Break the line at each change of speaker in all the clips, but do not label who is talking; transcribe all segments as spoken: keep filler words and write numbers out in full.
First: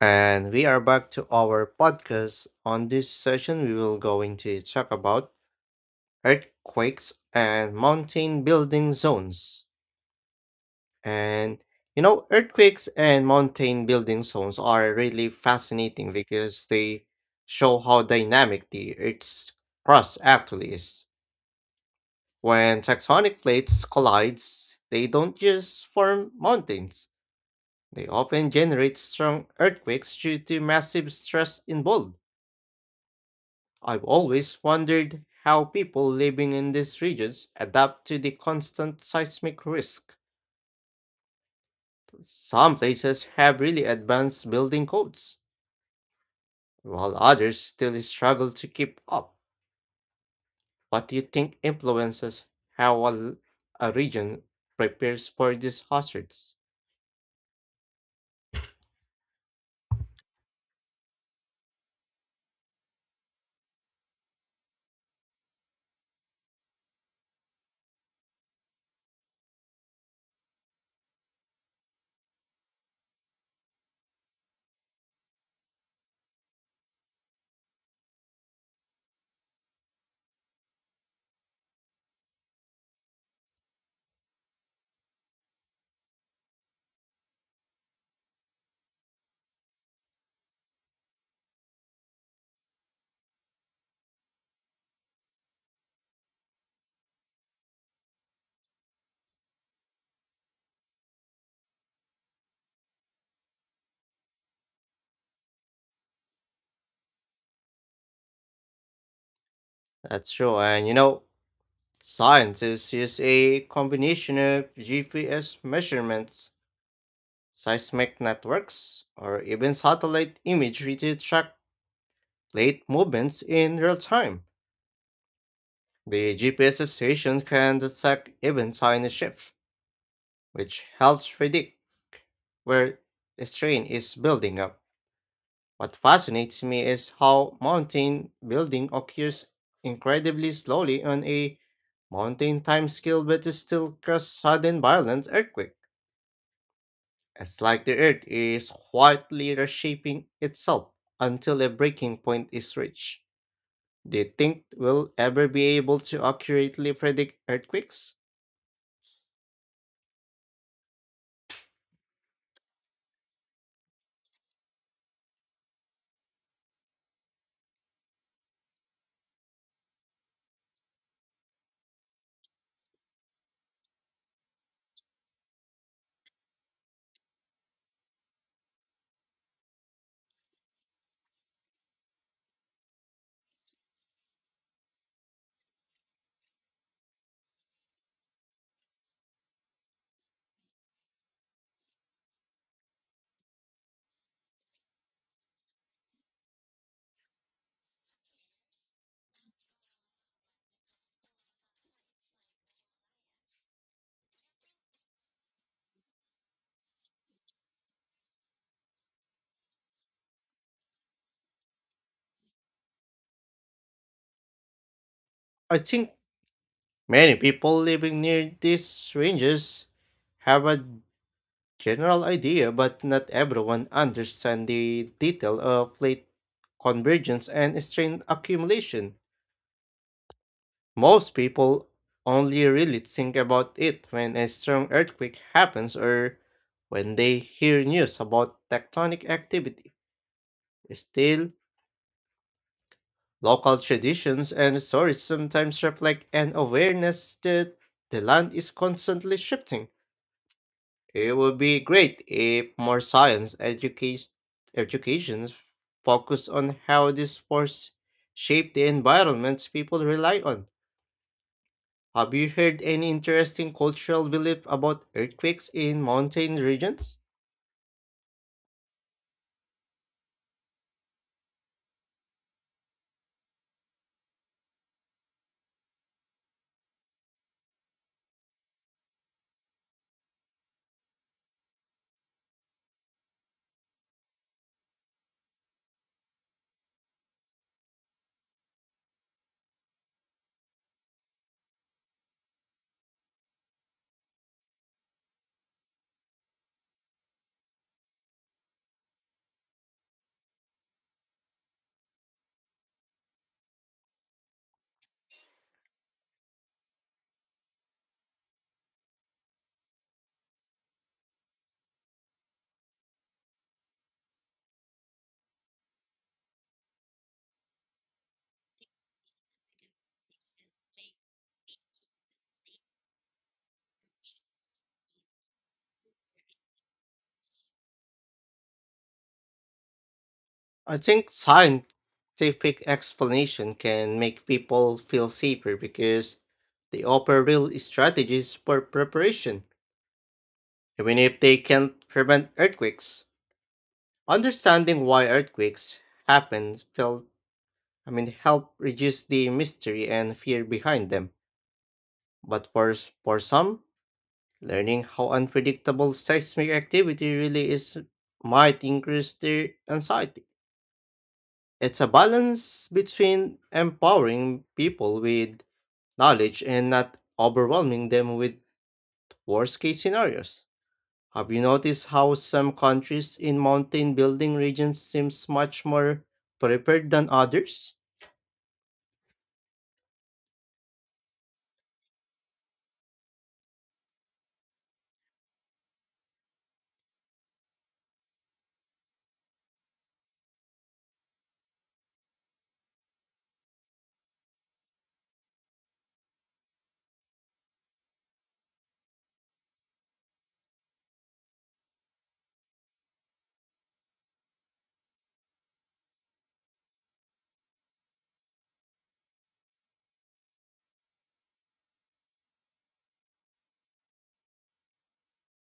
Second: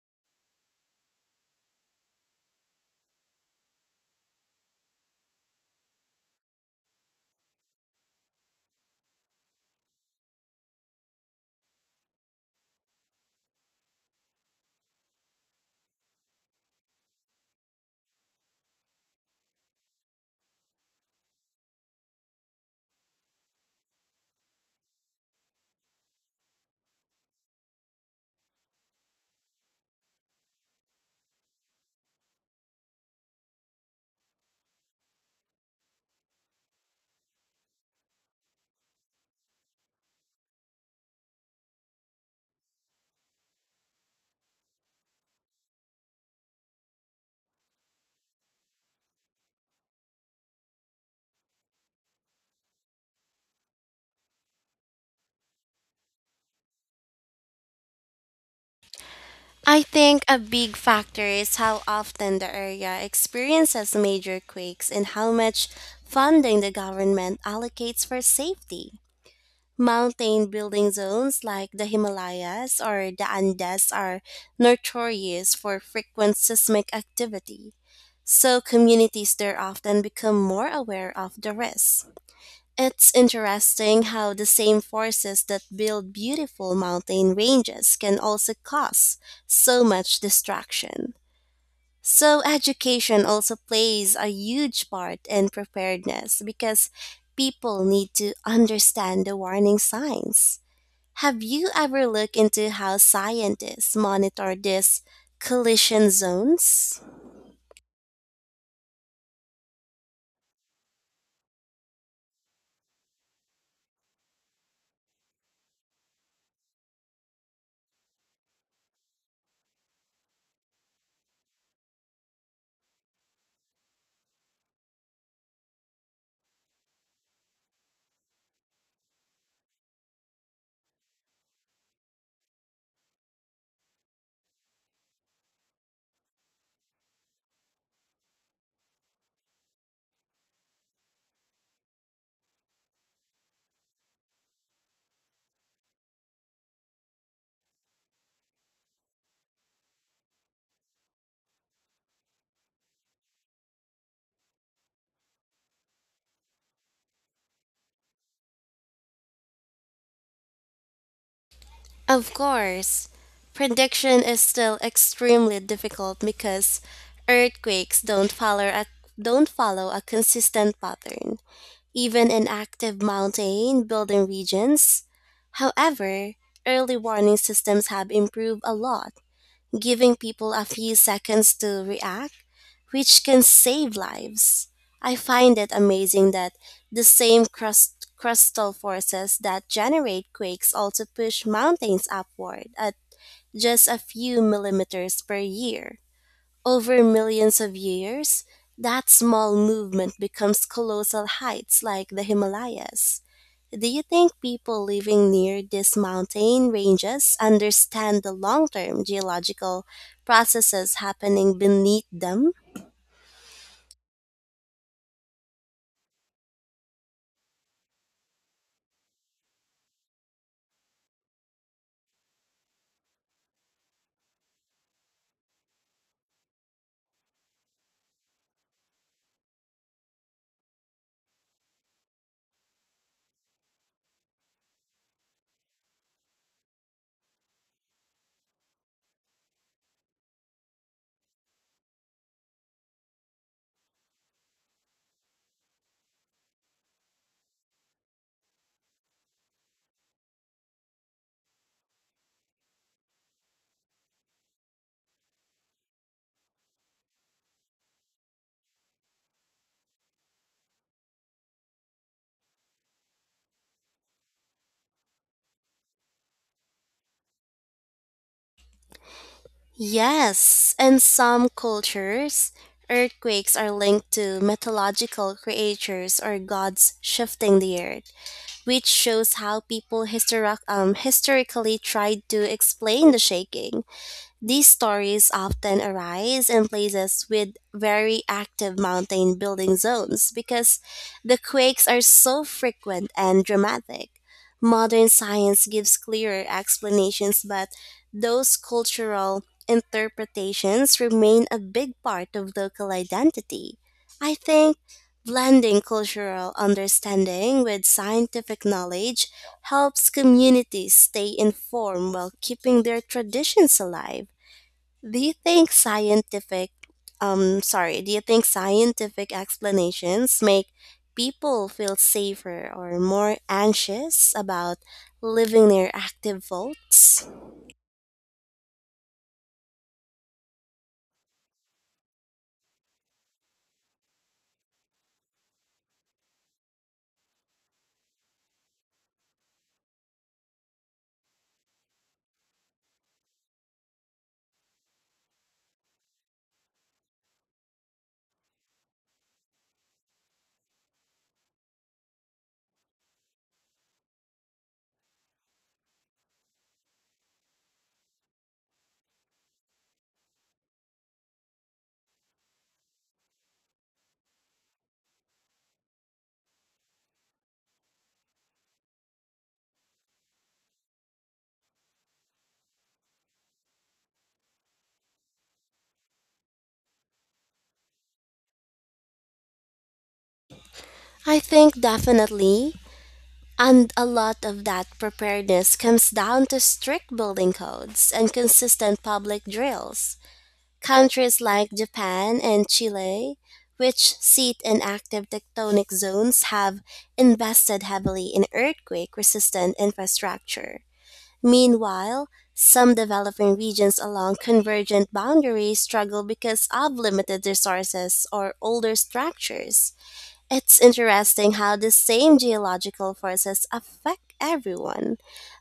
And we are back to our podcast. On this session, we will going to talk about earthquakes and mountain building zones. And you know, earthquakes and mountain building zones are really fascinating because they show how dynamic the Earth's crust actually is. When tectonic plates collides, they don't just form mountains. They often generate strong earthquakes due to massive stress involved. I've always wondered how people living in these regions adapt to the constant seismic risk. Some places have really advanced building codes, while others still struggle to keep up. What do you think influences how a a region prepares for these hazards?
I think a big factor is how often the area experiences major quakes and how much funding the government allocates for safety. Mountain building zones like the Himalayas or the Andes are notorious for frequent seismic activity, so communities there often become more aware of the risks. It's interesting how the same forces that build beautiful mountain ranges can also cause so much distraction. So, education also plays a huge part in preparedness because people need to understand the warning signs. Have you ever looked into how scientists monitor these collision zones?
That's true, and you know, scientists use a combination of G P S measurements, seismic networks, or even satellite imagery to track late movements in real time. The G P S station can detect even tiny shifts, which helps predict where a strain is building up. What fascinates me is how mountain building occurs incredibly slowly on a mountain timescale, but it still causes sudden violent earthquake. It's like the earth is quietly reshaping itself until a breaking point is reached. Do you think we'll ever be able to accurately predict earthquakes?
Of course, prediction is still extremely difficult because earthquakes don't follow a don't follow a consistent pattern, even in active mountain building regions. However, early warning systems have improved a lot giving people a few seconds to react, which can save lives. I find it amazing that the same crust, crustal forces that generate quakes also push mountains upward at just a few millimeters per year. Over millions of years, that small movement becomes colossal heights like the Himalayas. Do you think people living near these mountain ranges understand the long term geological processes happening beneath them?
I think many people living near these ranges have a general idea, but not everyone understands the detail of plate convergence and strain accumulation. Most people only really think about it when a strong earthquake happens or when they hear news about tectonic activity. Still, local traditions and stories sometimes reflect an awareness that the land is constantly shifting. It would be great if more science education education focused on how these forces shape the environments people rely on. Have you heard any interesting cultural belief about earthquakes in mountain regions?
Yes, in some cultures, earthquakes are linked to mythological creatures or gods shifting the earth, which shows how people histori- um, historically tried to explain the shaking. These stories often arise in places with very active mountain building zones because the quakes are so frequent and dramatic. Modern science gives clearer explanations, but those cultural interpretations remain a big part of local identity. I think blending cultural understanding with scientific knowledge helps communities stay informed while keeping their traditions alive. Do you think scientific um sorry, do you think scientific explanations make people feel safer or more anxious about living near active faults?
I think scientific explanation can make people feel safer because they offer real strategies for preparation, even if they can't prevent earthquakes. Understanding why earthquakes happen felt I mean help reduce the mystery and fear behind them. But for s- for some, learning how unpredictable seismic activity really is might increase their anxiety. It's a balance between empowering people with knowledge and not overwhelming them with worst case scenarios. Have you noticed how some countries in mountain building regions seems much more prepared than others?
I think definitely. And a lot of that preparedness comes down to strict building codes and consistent public drills. Countries like Japan and Chile, which seat in active tectonic zones, have invested heavily in earthquake resistant infrastructure. Meanwhile, some developing regions along convergent boundaries struggle because of limited resources or older structures. It's interesting how the same geological forces affect everyone,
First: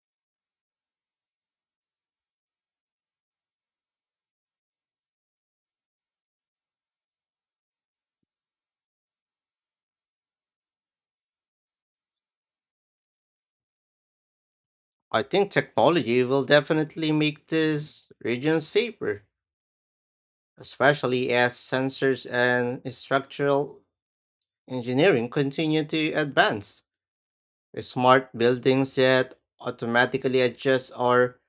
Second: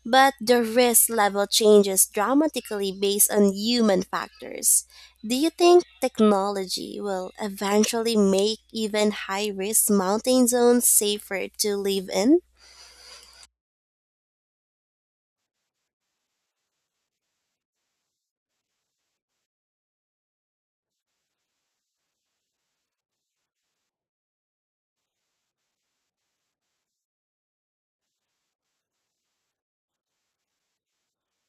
but the risk level changes dramatically based on human factors. Do you think technology will eventually make even high risk mountain zones safer to live in?
I think technology will definitely make these regions safer, especially as sensors and structural engineering continue to advance. Smart buildings that automatically adjust or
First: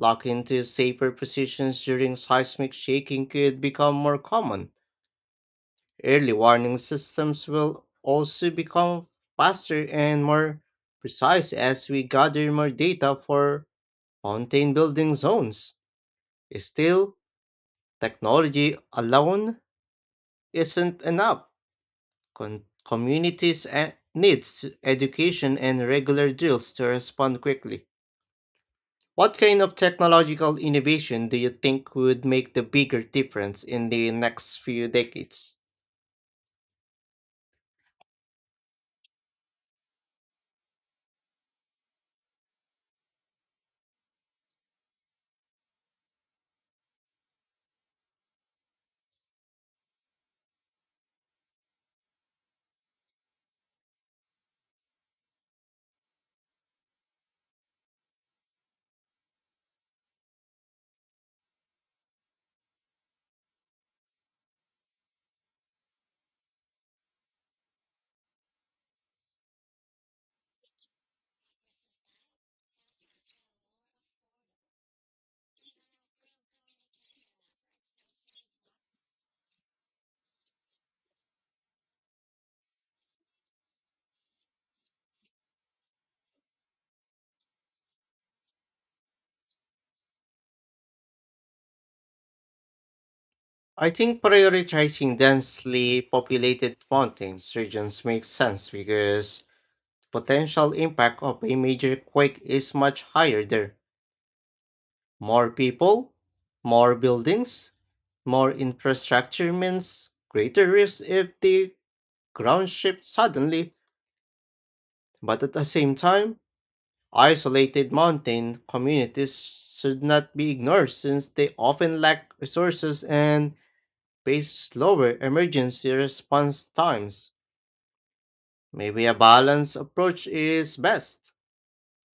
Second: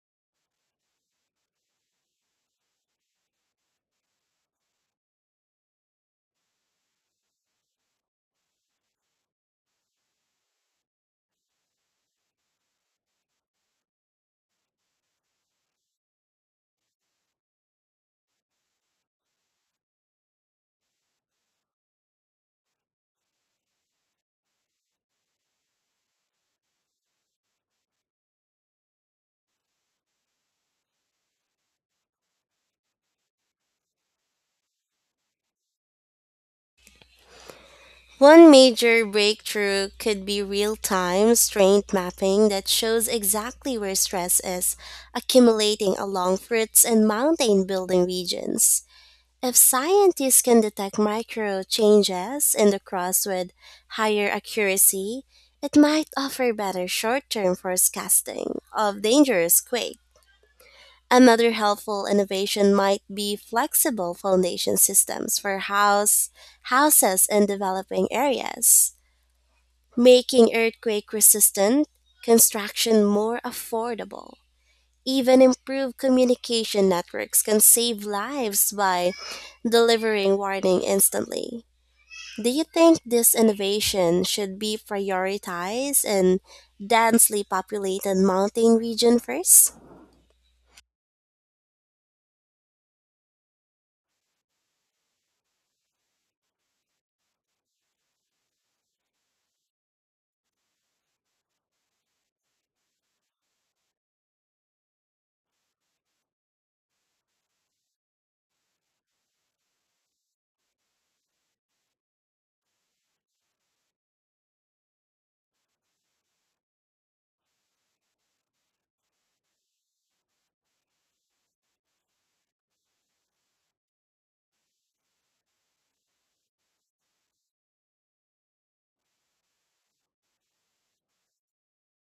locking into safer positions during seismic shaking could become more common. Early warning systems will also become faster and more precise as we gather more data for mountain building zones. Still, technology alone isn't enough. Con- communities eh, needs education and regular drills to respond quickly. What kind of technological innovation do you think would make the bigger difference in the next few decades?
One major breakthrough could be real time strength mapping that shows exactly where stress is accumulating along fruits and mountain building regions. If scientists can detect micro changes in the crops with higher accuracy, it might offer better short term forecasting of dangerous quake. Another helpful innovation might be flexible foundation systems for house, houses in developing areas, making earthquake resistant construction more affordable. Even improved communication networks can save lives by delivering warning instantly. Do you think this innovation should be prioritized in densely populated mountain region first?
I think prioritizing densely populated mountains regions makes sense because the potential impact of a major quake is much higher there. More people, more buildings, more infrastructure means greater risk if the ground shifts suddenly, but at the same time, isolated mountain communities should not be ignored since they often lack resources and face slower emergency response times. Maybe a balanced approach is best,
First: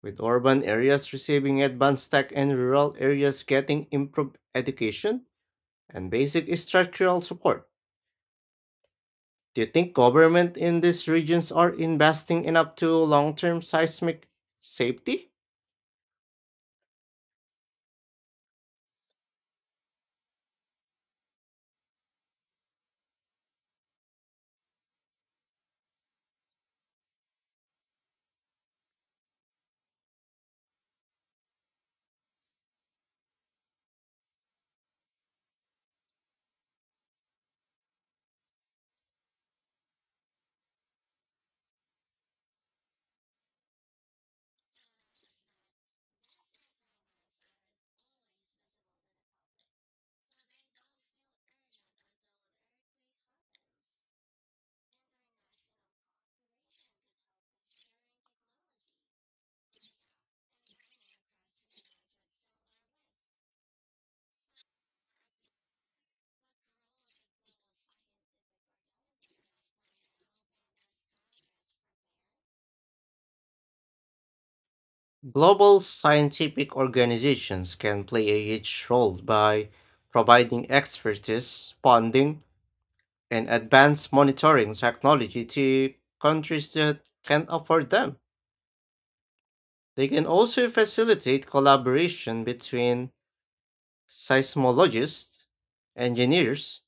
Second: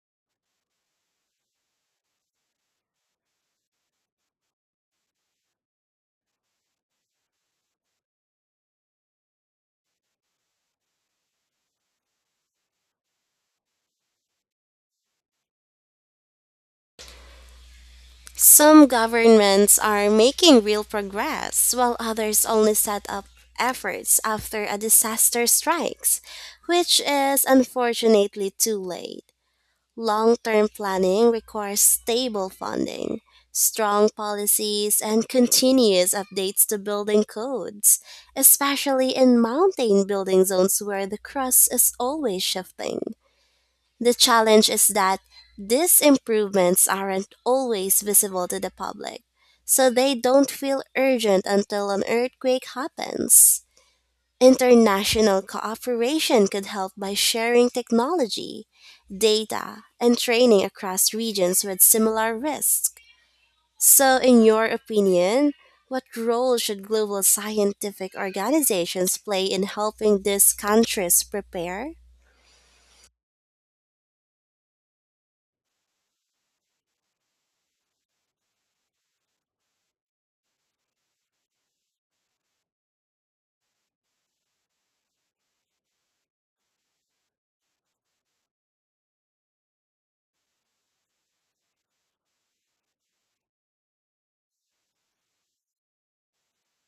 with urban areas receiving advanced tech and rural areas getting improved education and basic structural support. Do you think government in these regions are investing enough to long-term seismic safety?
Some governments are making real progress while others only set up efforts after a disaster strikes, which is unfortunately too late. Long term planning requires stable funding, strong policies, and continuous updates to building codes, especially in mountain building zones where the crust is always shifting. The challenge is that these improvements aren't always visible to the public, so they don't feel urgent until an earthquake happens. International cooperation could help by sharing technology, data, and training across regions with similar risks. So, in your opinion, what role should global scientific organizations play in helping these countries prepare?
Global scientific organizations can play a huge role by providing expertise, funding, and advanced monitoring technology to countries that can't afford them. They can also facilitate collaboration between seismologists, engineers,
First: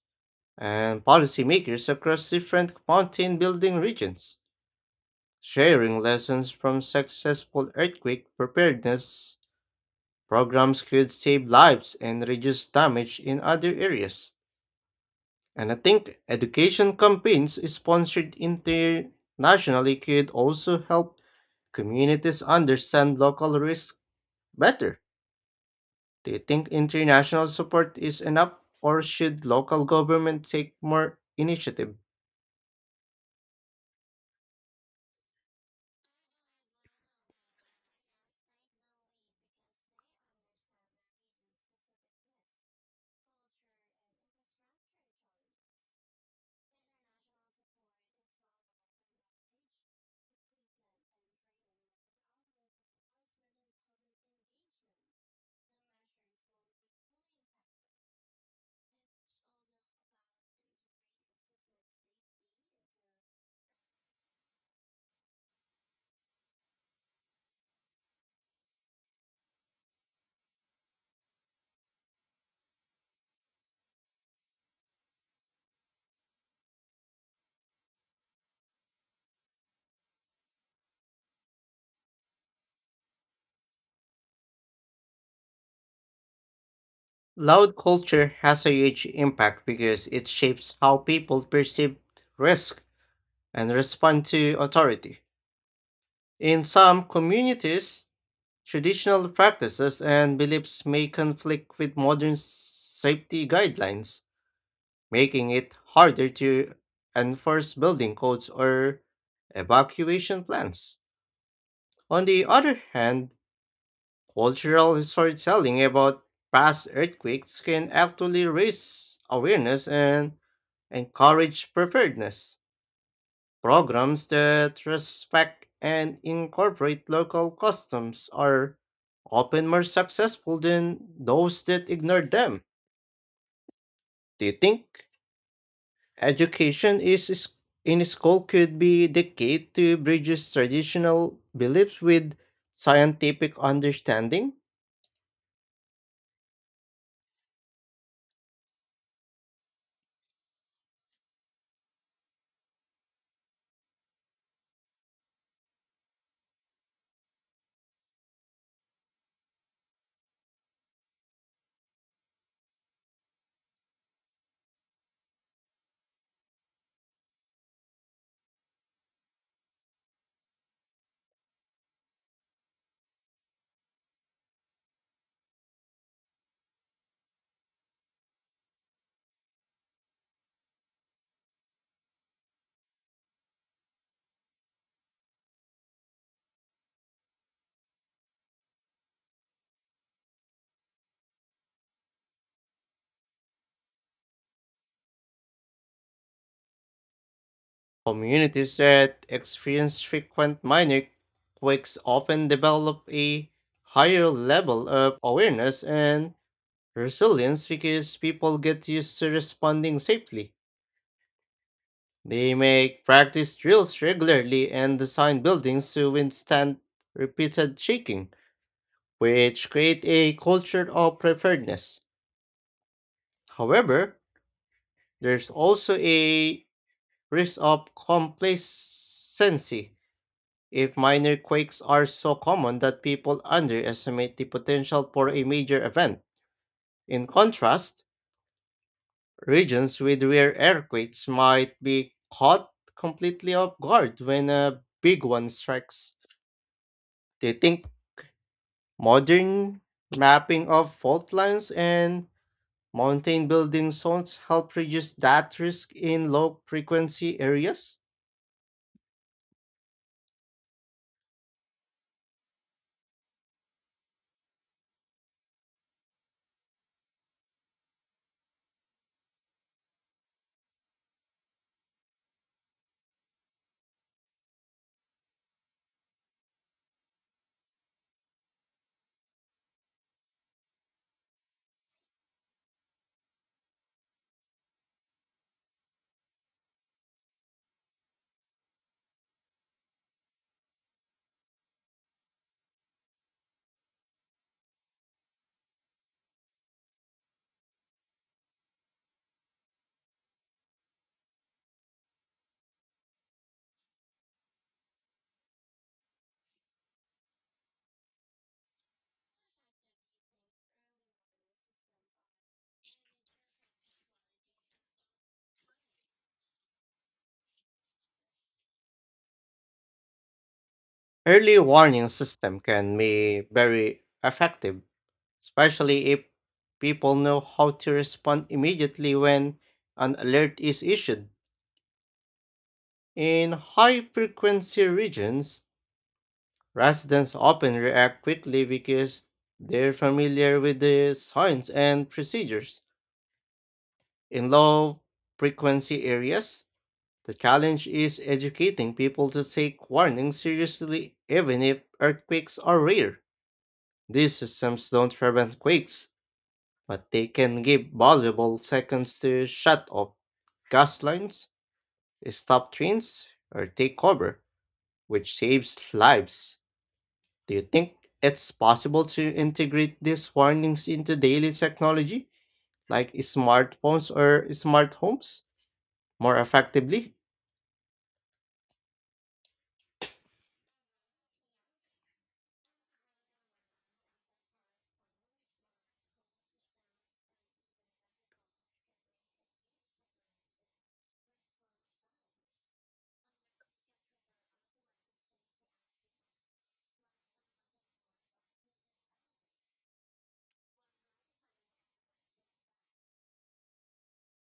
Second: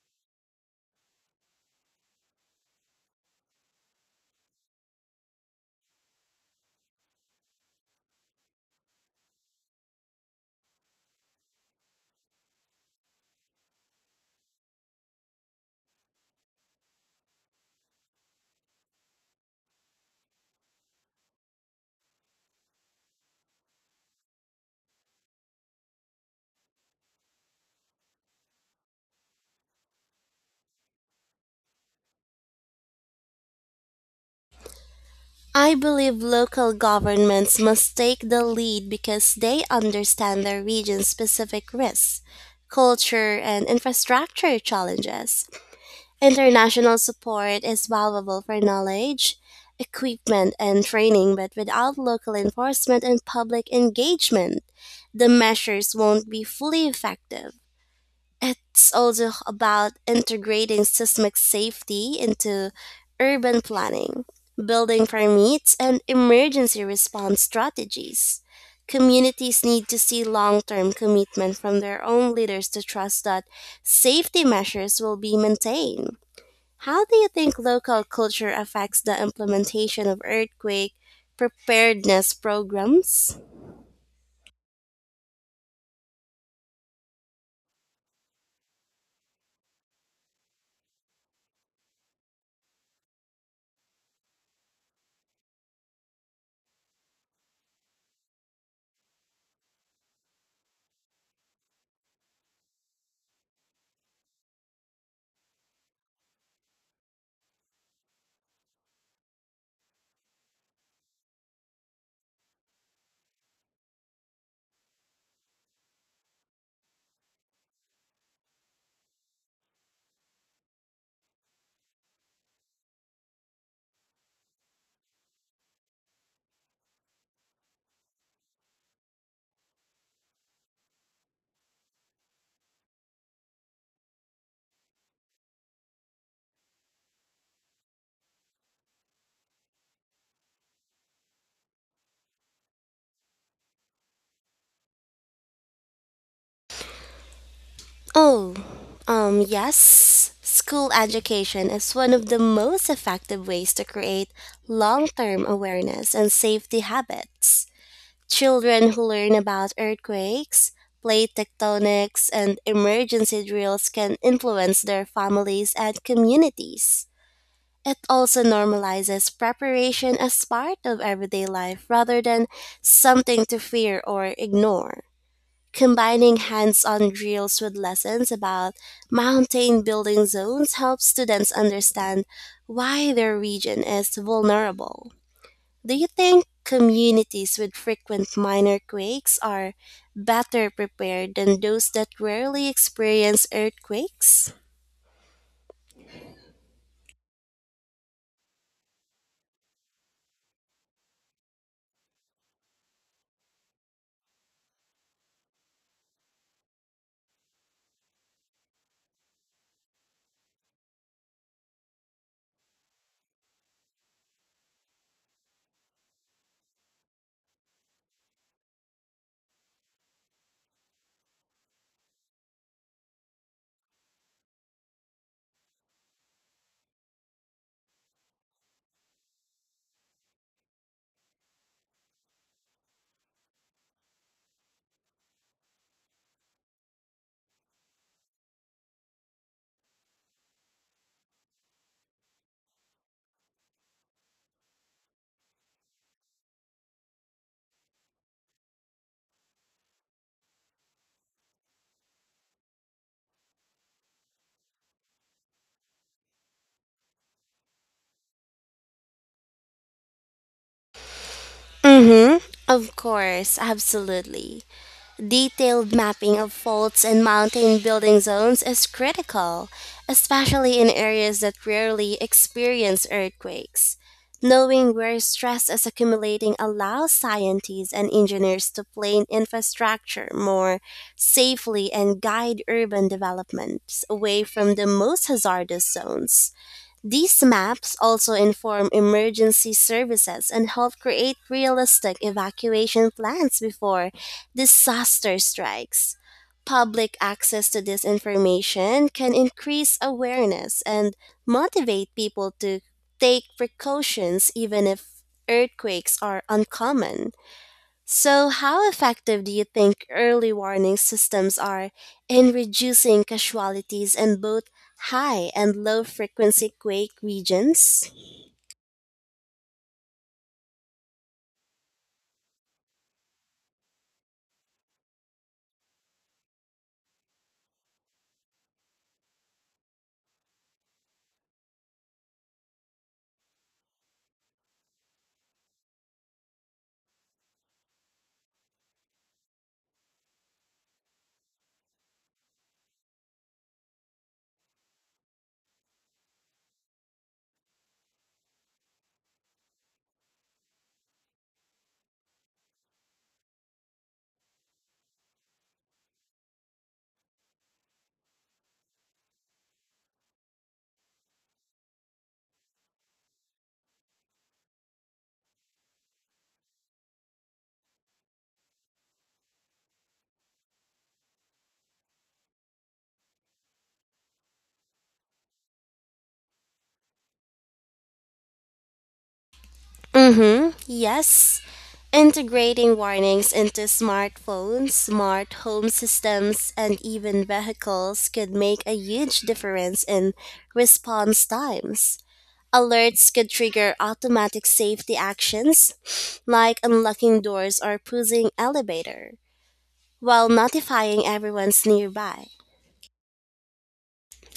and policymakers across different mountain building regions. Sharing lessons from successful earthquake preparedness programs could save lives and reduce damage in other areas. And I think education campaigns sponsored internationally could also help communities understand local risks better. Do you think international support is enough, or should local government take more initiative?
I believe local governments must take the lead because they understand their region's specific risks, culture, and infrastructure challenges. International support is valuable for knowledge, equipment, and training, but without local enforcement and public engagement, the measures won't be fully effective. It's also about integrating seismic safety into urban planning, building permits, and emergency response strategies. Communities need to see long term commitment from their own leaders to trust that safety measures will be maintained. How do you think local culture affects the implementation of earthquake preparedness programs?
Loud culture has a huge impact because it shapes how people perceive risk and respond to authority. In some communities, traditional practices and beliefs may conflict with modern safety guidelines, making it harder to enforce building codes or evacuation plans. On the other hand, cultural storytelling about past earthquakes can actually raise awareness and encourage preparedness. Programs that respect and incorporate local customs are often more successful than those that ignore them. Do you think education is is- in school could be the key to bridges traditional beliefs with scientific understanding?
Oh, um, yes. School education is one of the most effective ways to create long term awareness and safety habits. Children who learn about earthquakes, plate tectonics, and emergency drills can influence their families and communities. It also normalizes preparation as part of everyday life rather than something to fear or ignore. Combining hands on drills with lessons about mountain building zones helps students understand why their region is vulnerable. Do you think communities with frequent minor quakes are better prepared than those that rarely experience earthquakes?
Communities that experience frequent minor quakes often develop a higher level of awareness and resilience because people get used to responding safely. They make practice drills regularly and design buildings to withstand repeated shaking, which create a culture of preparedness. However, there's also a risk of complacency if minor quakes are so common that people underestimate the potential for a major event. In contrast, regions with rare earthquakes might be caught completely off guard when a big one strikes. Do you think modern mapping of fault lines and mountain building zones help reduce that risk in low frequency areas?
Mm hmm. Of course, absolutely. Detailed mapping of faults and mountain building zones is critical, especially in areas that rarely experience earthquakes. Knowing where stress is accumulating allows scientists and engineers to plan infrastructure more safely and guide urban developments away from the most hazardous zones. These maps also inform emergency services and help create realistic evacuation plans before disaster strikes. Public access to this information can increase awareness and motivate people to take precautions even if earthquakes are uncommon. So, how effective do you think early warning systems are in reducing casualties in both high and low frequency quake regions?
Early warning system can be very effective especially if people know how to respond immediately when an alert is issued. In high frequency regions, residents often react quickly because they're familiar with the signs and procedures. In low frequency areas, the challenge is educating people to take warnings seriously even if earthquakes are rare. These systems don't prevent quakes, but they can give valuable seconds to shut off gas lines, stop trains, or take cover, which saves lives. Do you think it's possible to integrate these warnings into daily technology, like smartphones or smart homes, more effectively?
Mm-hmm. Yes. Integrating warnings into smartphones, smart home systems, and even vehicles could make a huge difference in response times. Alerts could trigger automatic safety actions like unlocking doors or pausing elevator while notifying everyone's nearby.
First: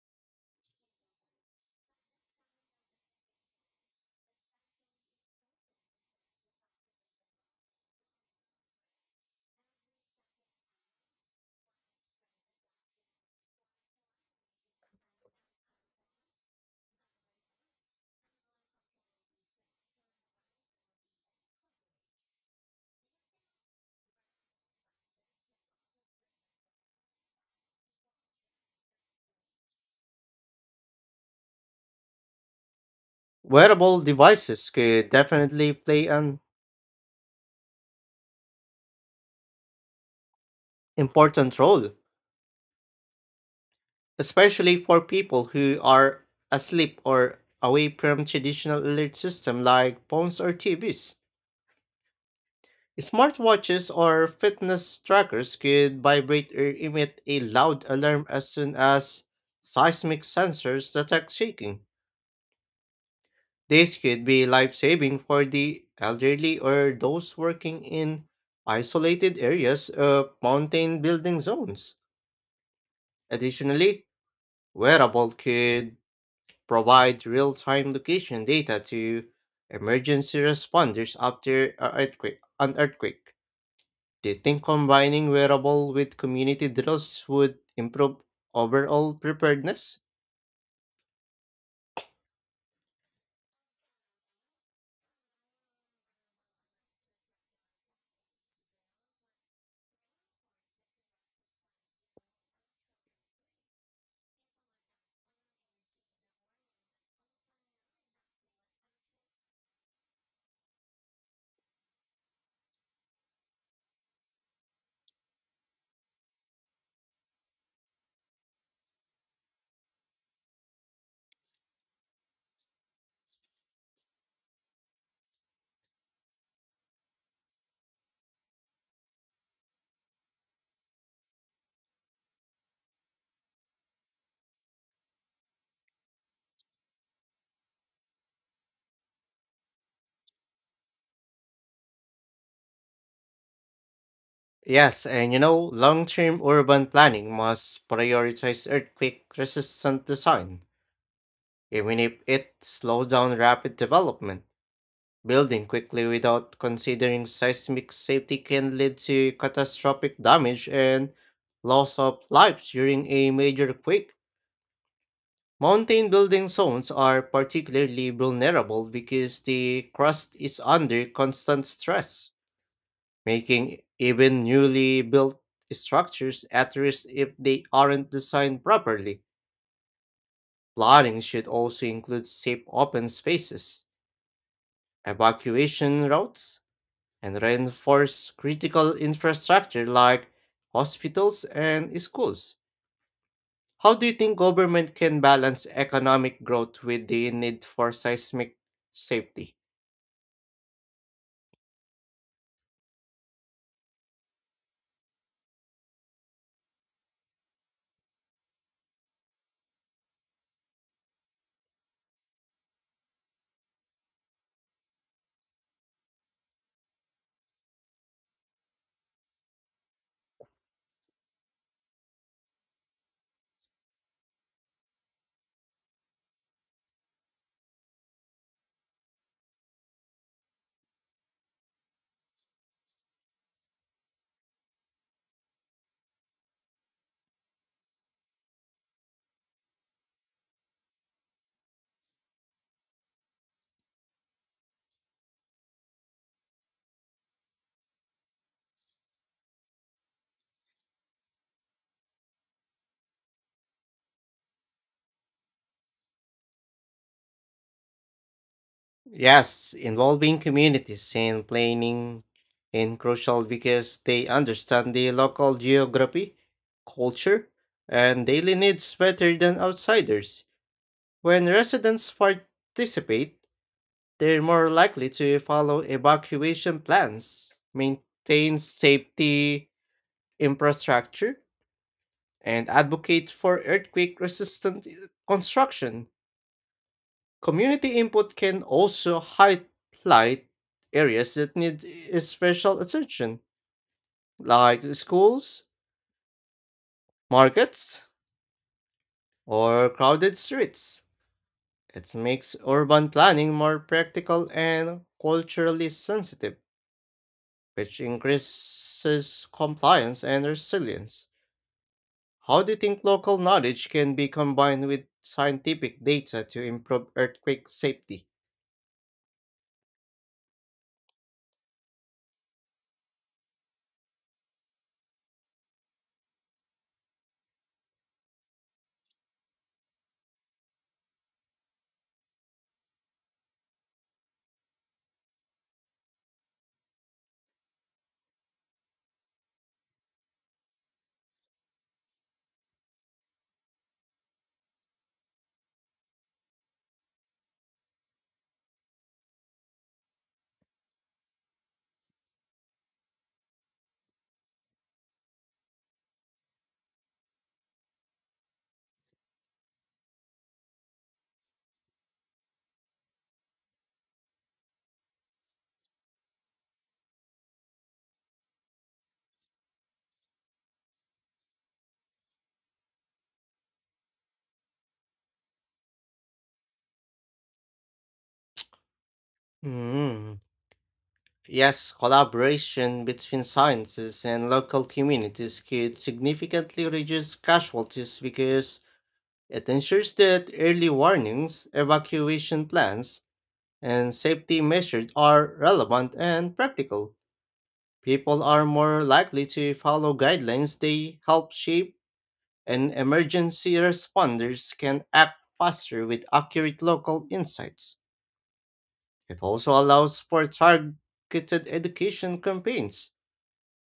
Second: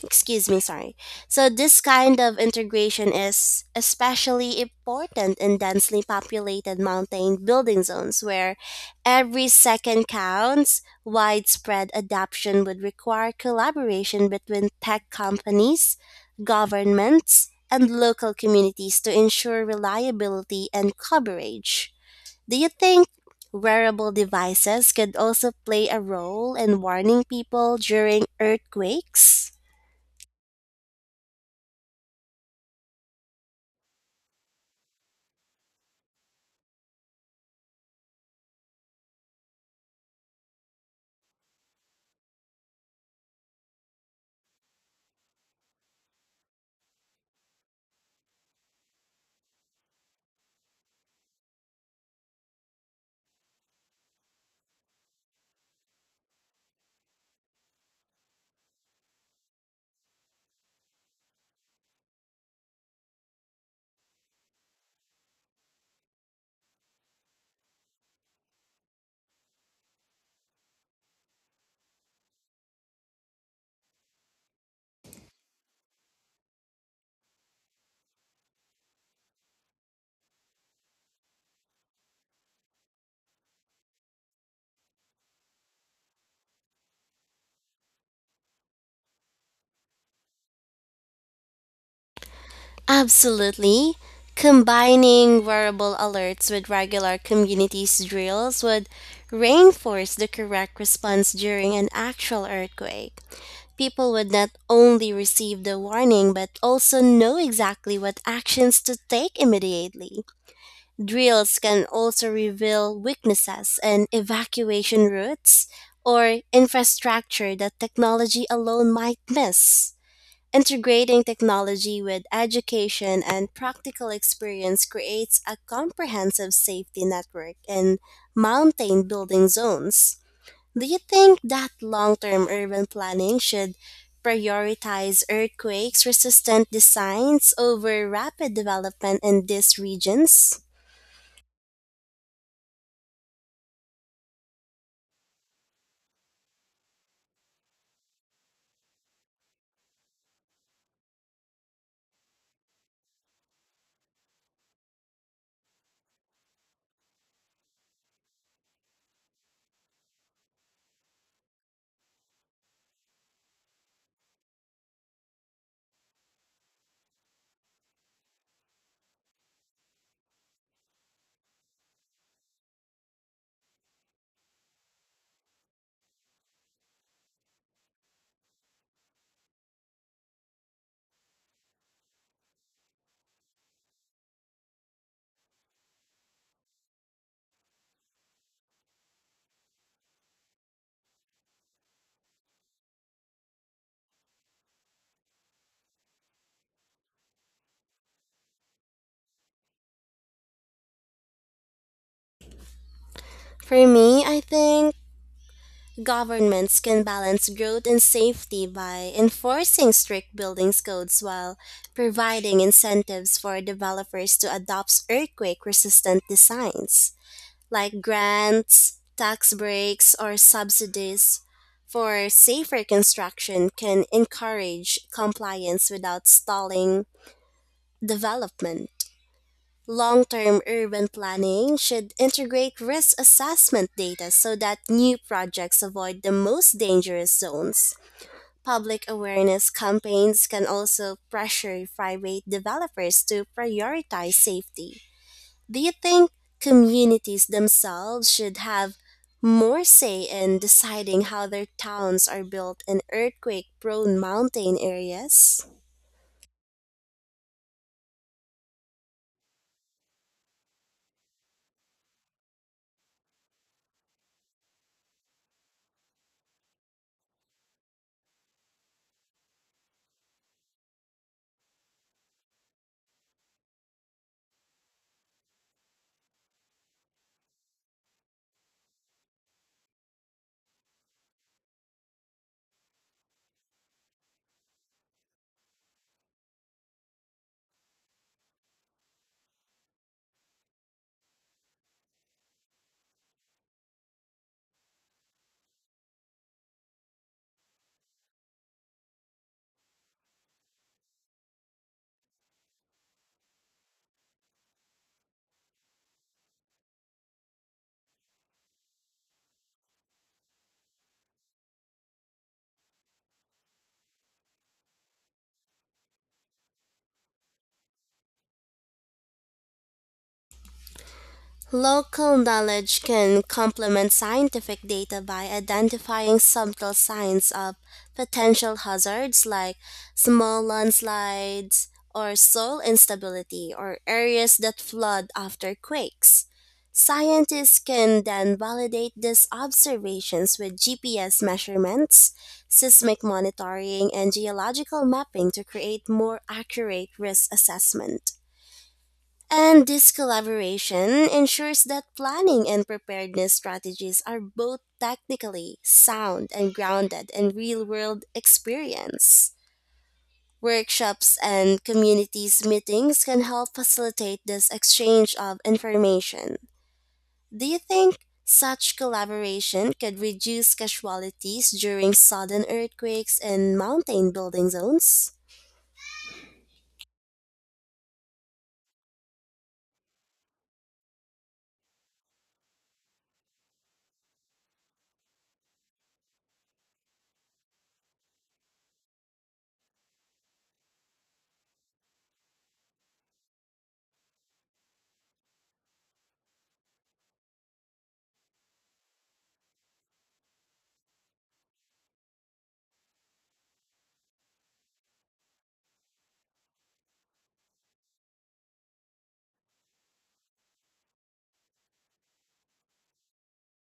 Excuse me, sorry. So, this kind of integration is especially important in densely populated mountain building zones where every second counts. Widespread adoption would require collaboration between tech companies, governments, and local communities to ensure reliability and coverage. Do you think wearable devices could also play a role in warning people during earthquakes?
Wearable devices could definitely play an important role, especially for people who are asleep or away from traditional alert systems like phones or T Vs. Smartwatches or fitness trackers could vibrate or emit a loud alarm as soon as seismic sensors detect shaking. This could be life saving for the elderly or those working in isolated areas of mountain building zones. Additionally, wearable could provide real time location data to emergency responders after a earthquake, an earthquake. Do you think combining wearable with community drills would improve overall preparedness?
Absolutely. Combining wearable alerts with regular communities drills would reinforce the correct response during an actual earthquake. People would not only receive the warning but also know exactly what actions to take immediately. Drills can also reveal weaknesses in evacuation routes or infrastructure that technology alone might miss. Integrating technology with education and practical experience creates a comprehensive safety network in mountain building zones. Do you think that long term urban planning should prioritize earthquakes resistant designs over rapid development in these regions?
Yes, and you know, long term urban planning must prioritize earthquake resistant design, even if it slows down rapid development. Building quickly without considering seismic safety can lead to catastrophic damage and loss of lives during a major quake. Mountain building zones are particularly vulnerable because the crust is under constant stress, making even newly built structures at risk if they aren't designed properly. Planning should also include safe open spaces, evacuation routes, and reinforce critical infrastructure like hospitals and schools. How do you think government can balance economic growth with the need for seismic safety?
For me, I think governments can balance growth and safety by enforcing strict buildings codes while providing incentives for developers to adopt earthquake resistant designs, like grants, tax breaks, or subsidies. For safer construction can encourage compliance without stalling development. Long term urban planning should integrate risk assessment data so that new projects avoid the most dangerous zones. Public awareness campaigns can also pressure private developers to prioritize safety. Do you think communities themselves should have more say in deciding how their towns are built in earthquake prone mountain areas?
Yes, involving communities in planning is crucial because they understand the local geography, culture, and daily needs better than outsiders. When residents participate, they're more likely to follow evacuation plans, maintain safety infrastructure, and advocate for earthquake resistant construction. Community input can also highlight areas that need I- special attention, like schools, markets, or crowded streets. It makes urban planning more practical and culturally sensitive, which increases compliance and resilience. How do you think local knowledge can be combined with scientific data to improve earthquake safety?
Local knowledge can complement scientific data by identifying subtle signs of potential hazards like small landslides or soil instability or areas that flood after quakes. Scientists can then validate these observations with G P S measurements, seismic monitoring, and geological mapping to create more accurate risk assessment. And this collaboration ensures that planning and preparedness strategies are both technically sound and grounded in real world experience. Workshops and communities meetings can help facilitate this exchange of information. Do you think such collaboration could reduce casualties during sudden earthquakes in mountain building zones?
Hmm. Yes, collaboration between sciences and local communities could significantly reduce casualties because it ensures that early warnings, evacuation plans, and safety measures are relevant and practical. People are more likely to follow guidelines they help shape, and emergency responders can act faster with accurate local insights. It also allows for targeted education campaigns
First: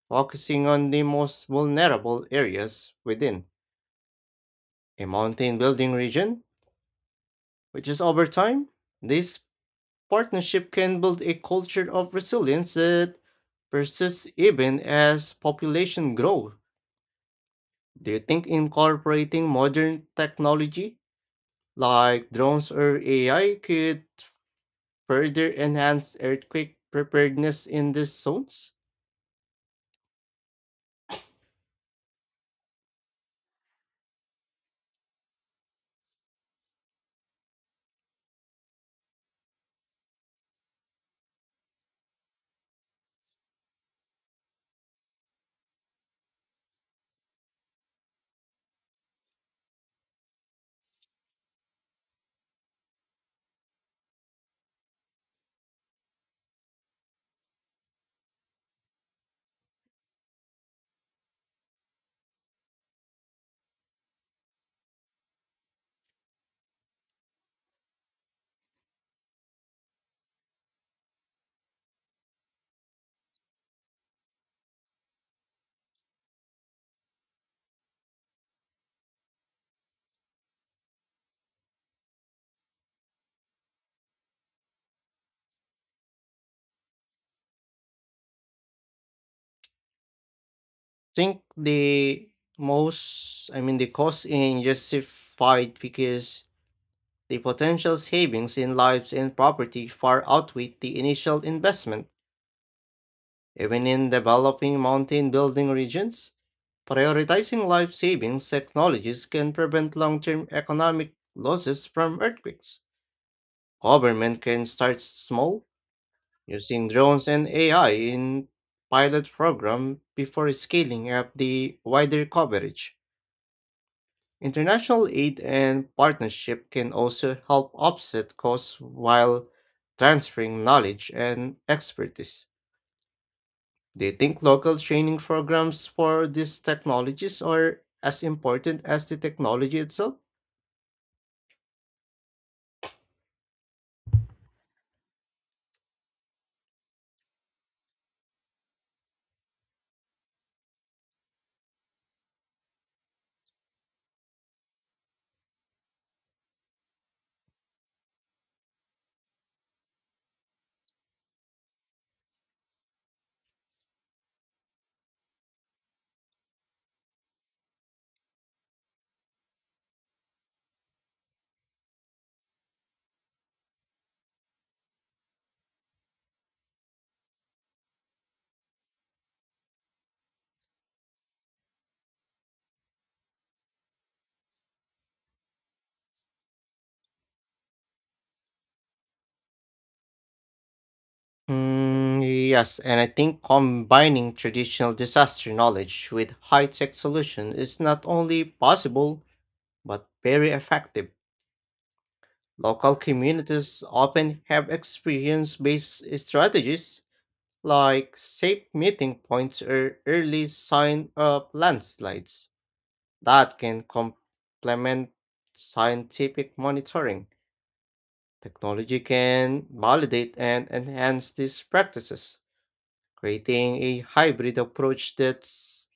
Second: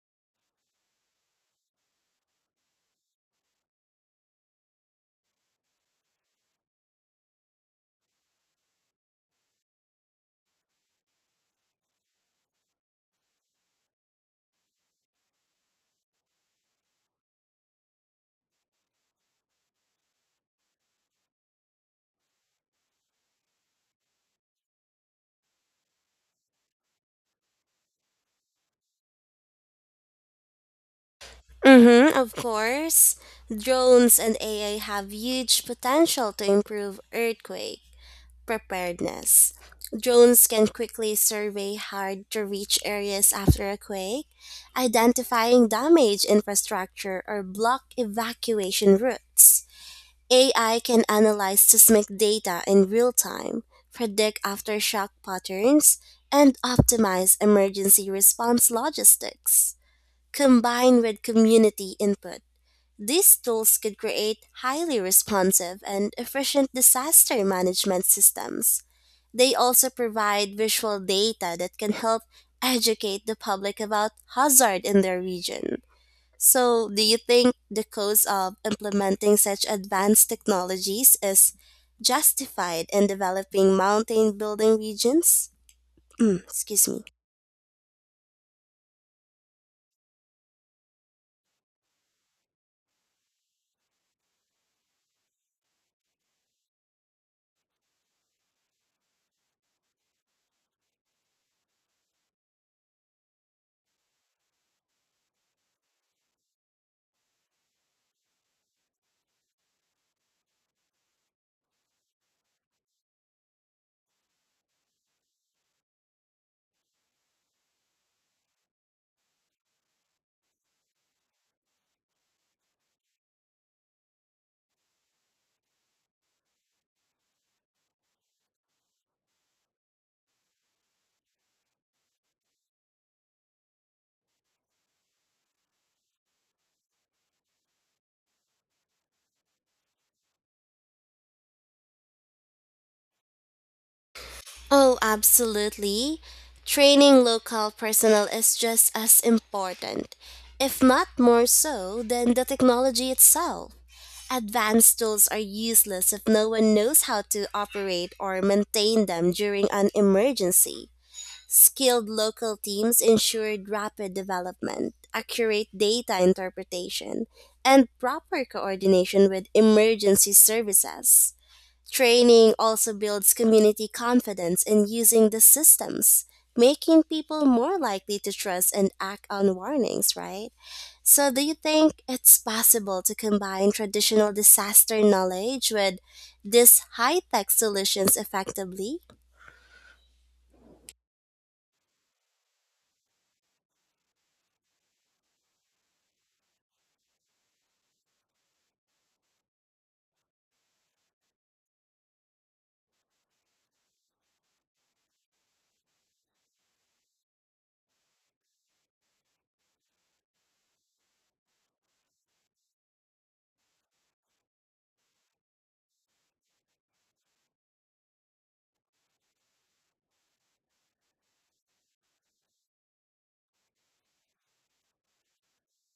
focusing on the most vulnerable areas within a mountain building region, which is over time, this partnership can build a culture of resilience that persists even as population grow. Do you think incorporating modern technology like drones or A I could further enhance earthquake preparedness in these zones?
Mm-hmm, of course. Drones and A I have huge potential to improve earthquake preparedness. Drones can quickly survey hard to reach areas after a quake, identifying damaged infrastructure or block evacuation routes. A I can analyze seismic data in real time, predict aftershock patterns, and optimize emergency response logistics combined with community input. These tools could create highly responsive and efficient disaster management systems. They also provide visual data that can help educate the public about hazard in their region. So, do you think the cost of implementing such advanced technologies is justified in developing mountain building regions? Excuse me.
Think the most, I mean, the cost in justified because the potential savings in lives and property far outweigh the initial investment. Even in developing mountain building regions, prioritizing life savings technologies can prevent long term economic losses from earthquakes. Government can start small, using drones and A I in pilot program before scaling up the wider coverage. International aid and partnership can also help offset costs while transferring knowledge and expertise. Do you think local training programs for these technologies are as important as the technology itself?
Oh, absolutely. Training local personnel is just as important, if not more so, than the technology itself. Advanced tools are useless if no one knows how to operate or maintain them during an emergency. Skilled local teams ensured rapid development, accurate data interpretation, and proper coordination with emergency services. Training also builds community confidence in using the systems, making people more likely to trust and act on warnings, right? So, do you think it's possible to combine traditional disaster knowledge with these high tech solutions effectively?
Mm, yes, and I think combining traditional disaster knowledge with high-tech solution is not only possible but very effective. Local communities often have experience-based strategies like safe meeting points or early sign of landslides that can complement scientific monitoring. Technology can validate and enhance these practices, creating a hybrid approach that's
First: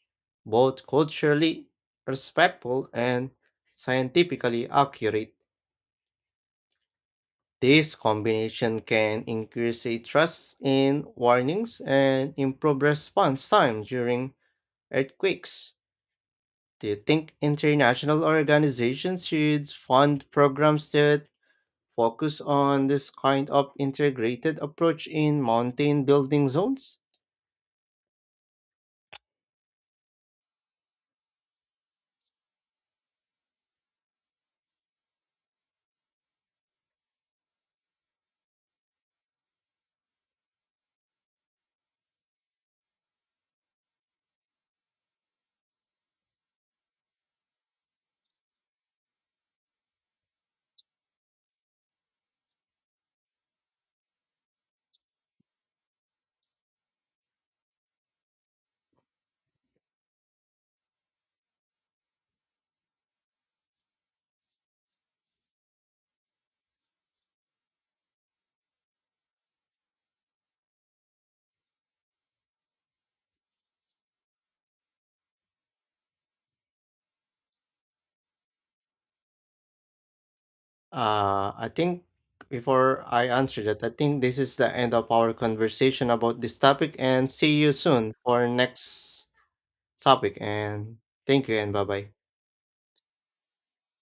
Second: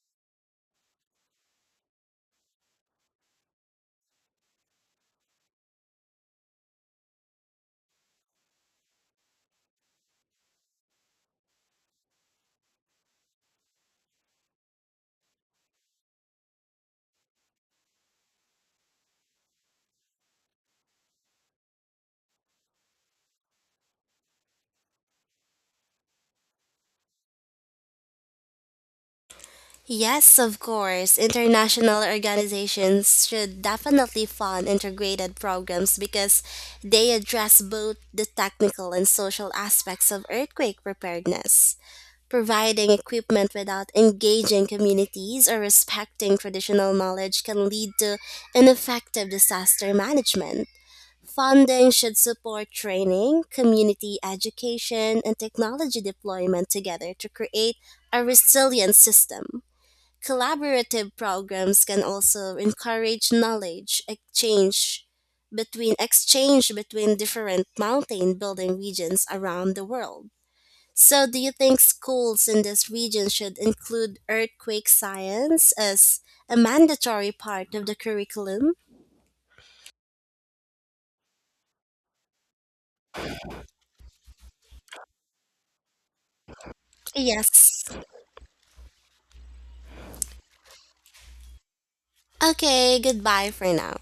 both culturally respectful and scientifically accurate. This combination can increase a trust in warnings and improve response time during earthquakes. Do you think international organizations should fund programs that focus on this kind of integrated approach in mountain building zones?
Yes, of course. International organizations should definitely fund integrated programs because they address both the technical and social aspects of earthquake preparedness. Providing equipment without engaging communities or respecting traditional knowledge can lead to ineffective disaster management. Funding should support training, community education, and technology deployment together to create a resilient system. Collaborative programs can also encourage knowledge exchange between exchange between different mountain building regions around the world. So, do you think schools in this region should include earthquake science as a mandatory part of the curriculum?
Uh, I think before I answer that, I think this is the end of our conversation about this topic and see you
Yes.
soon for next topic and thank you and bye bye.
Okay, goodbye for now.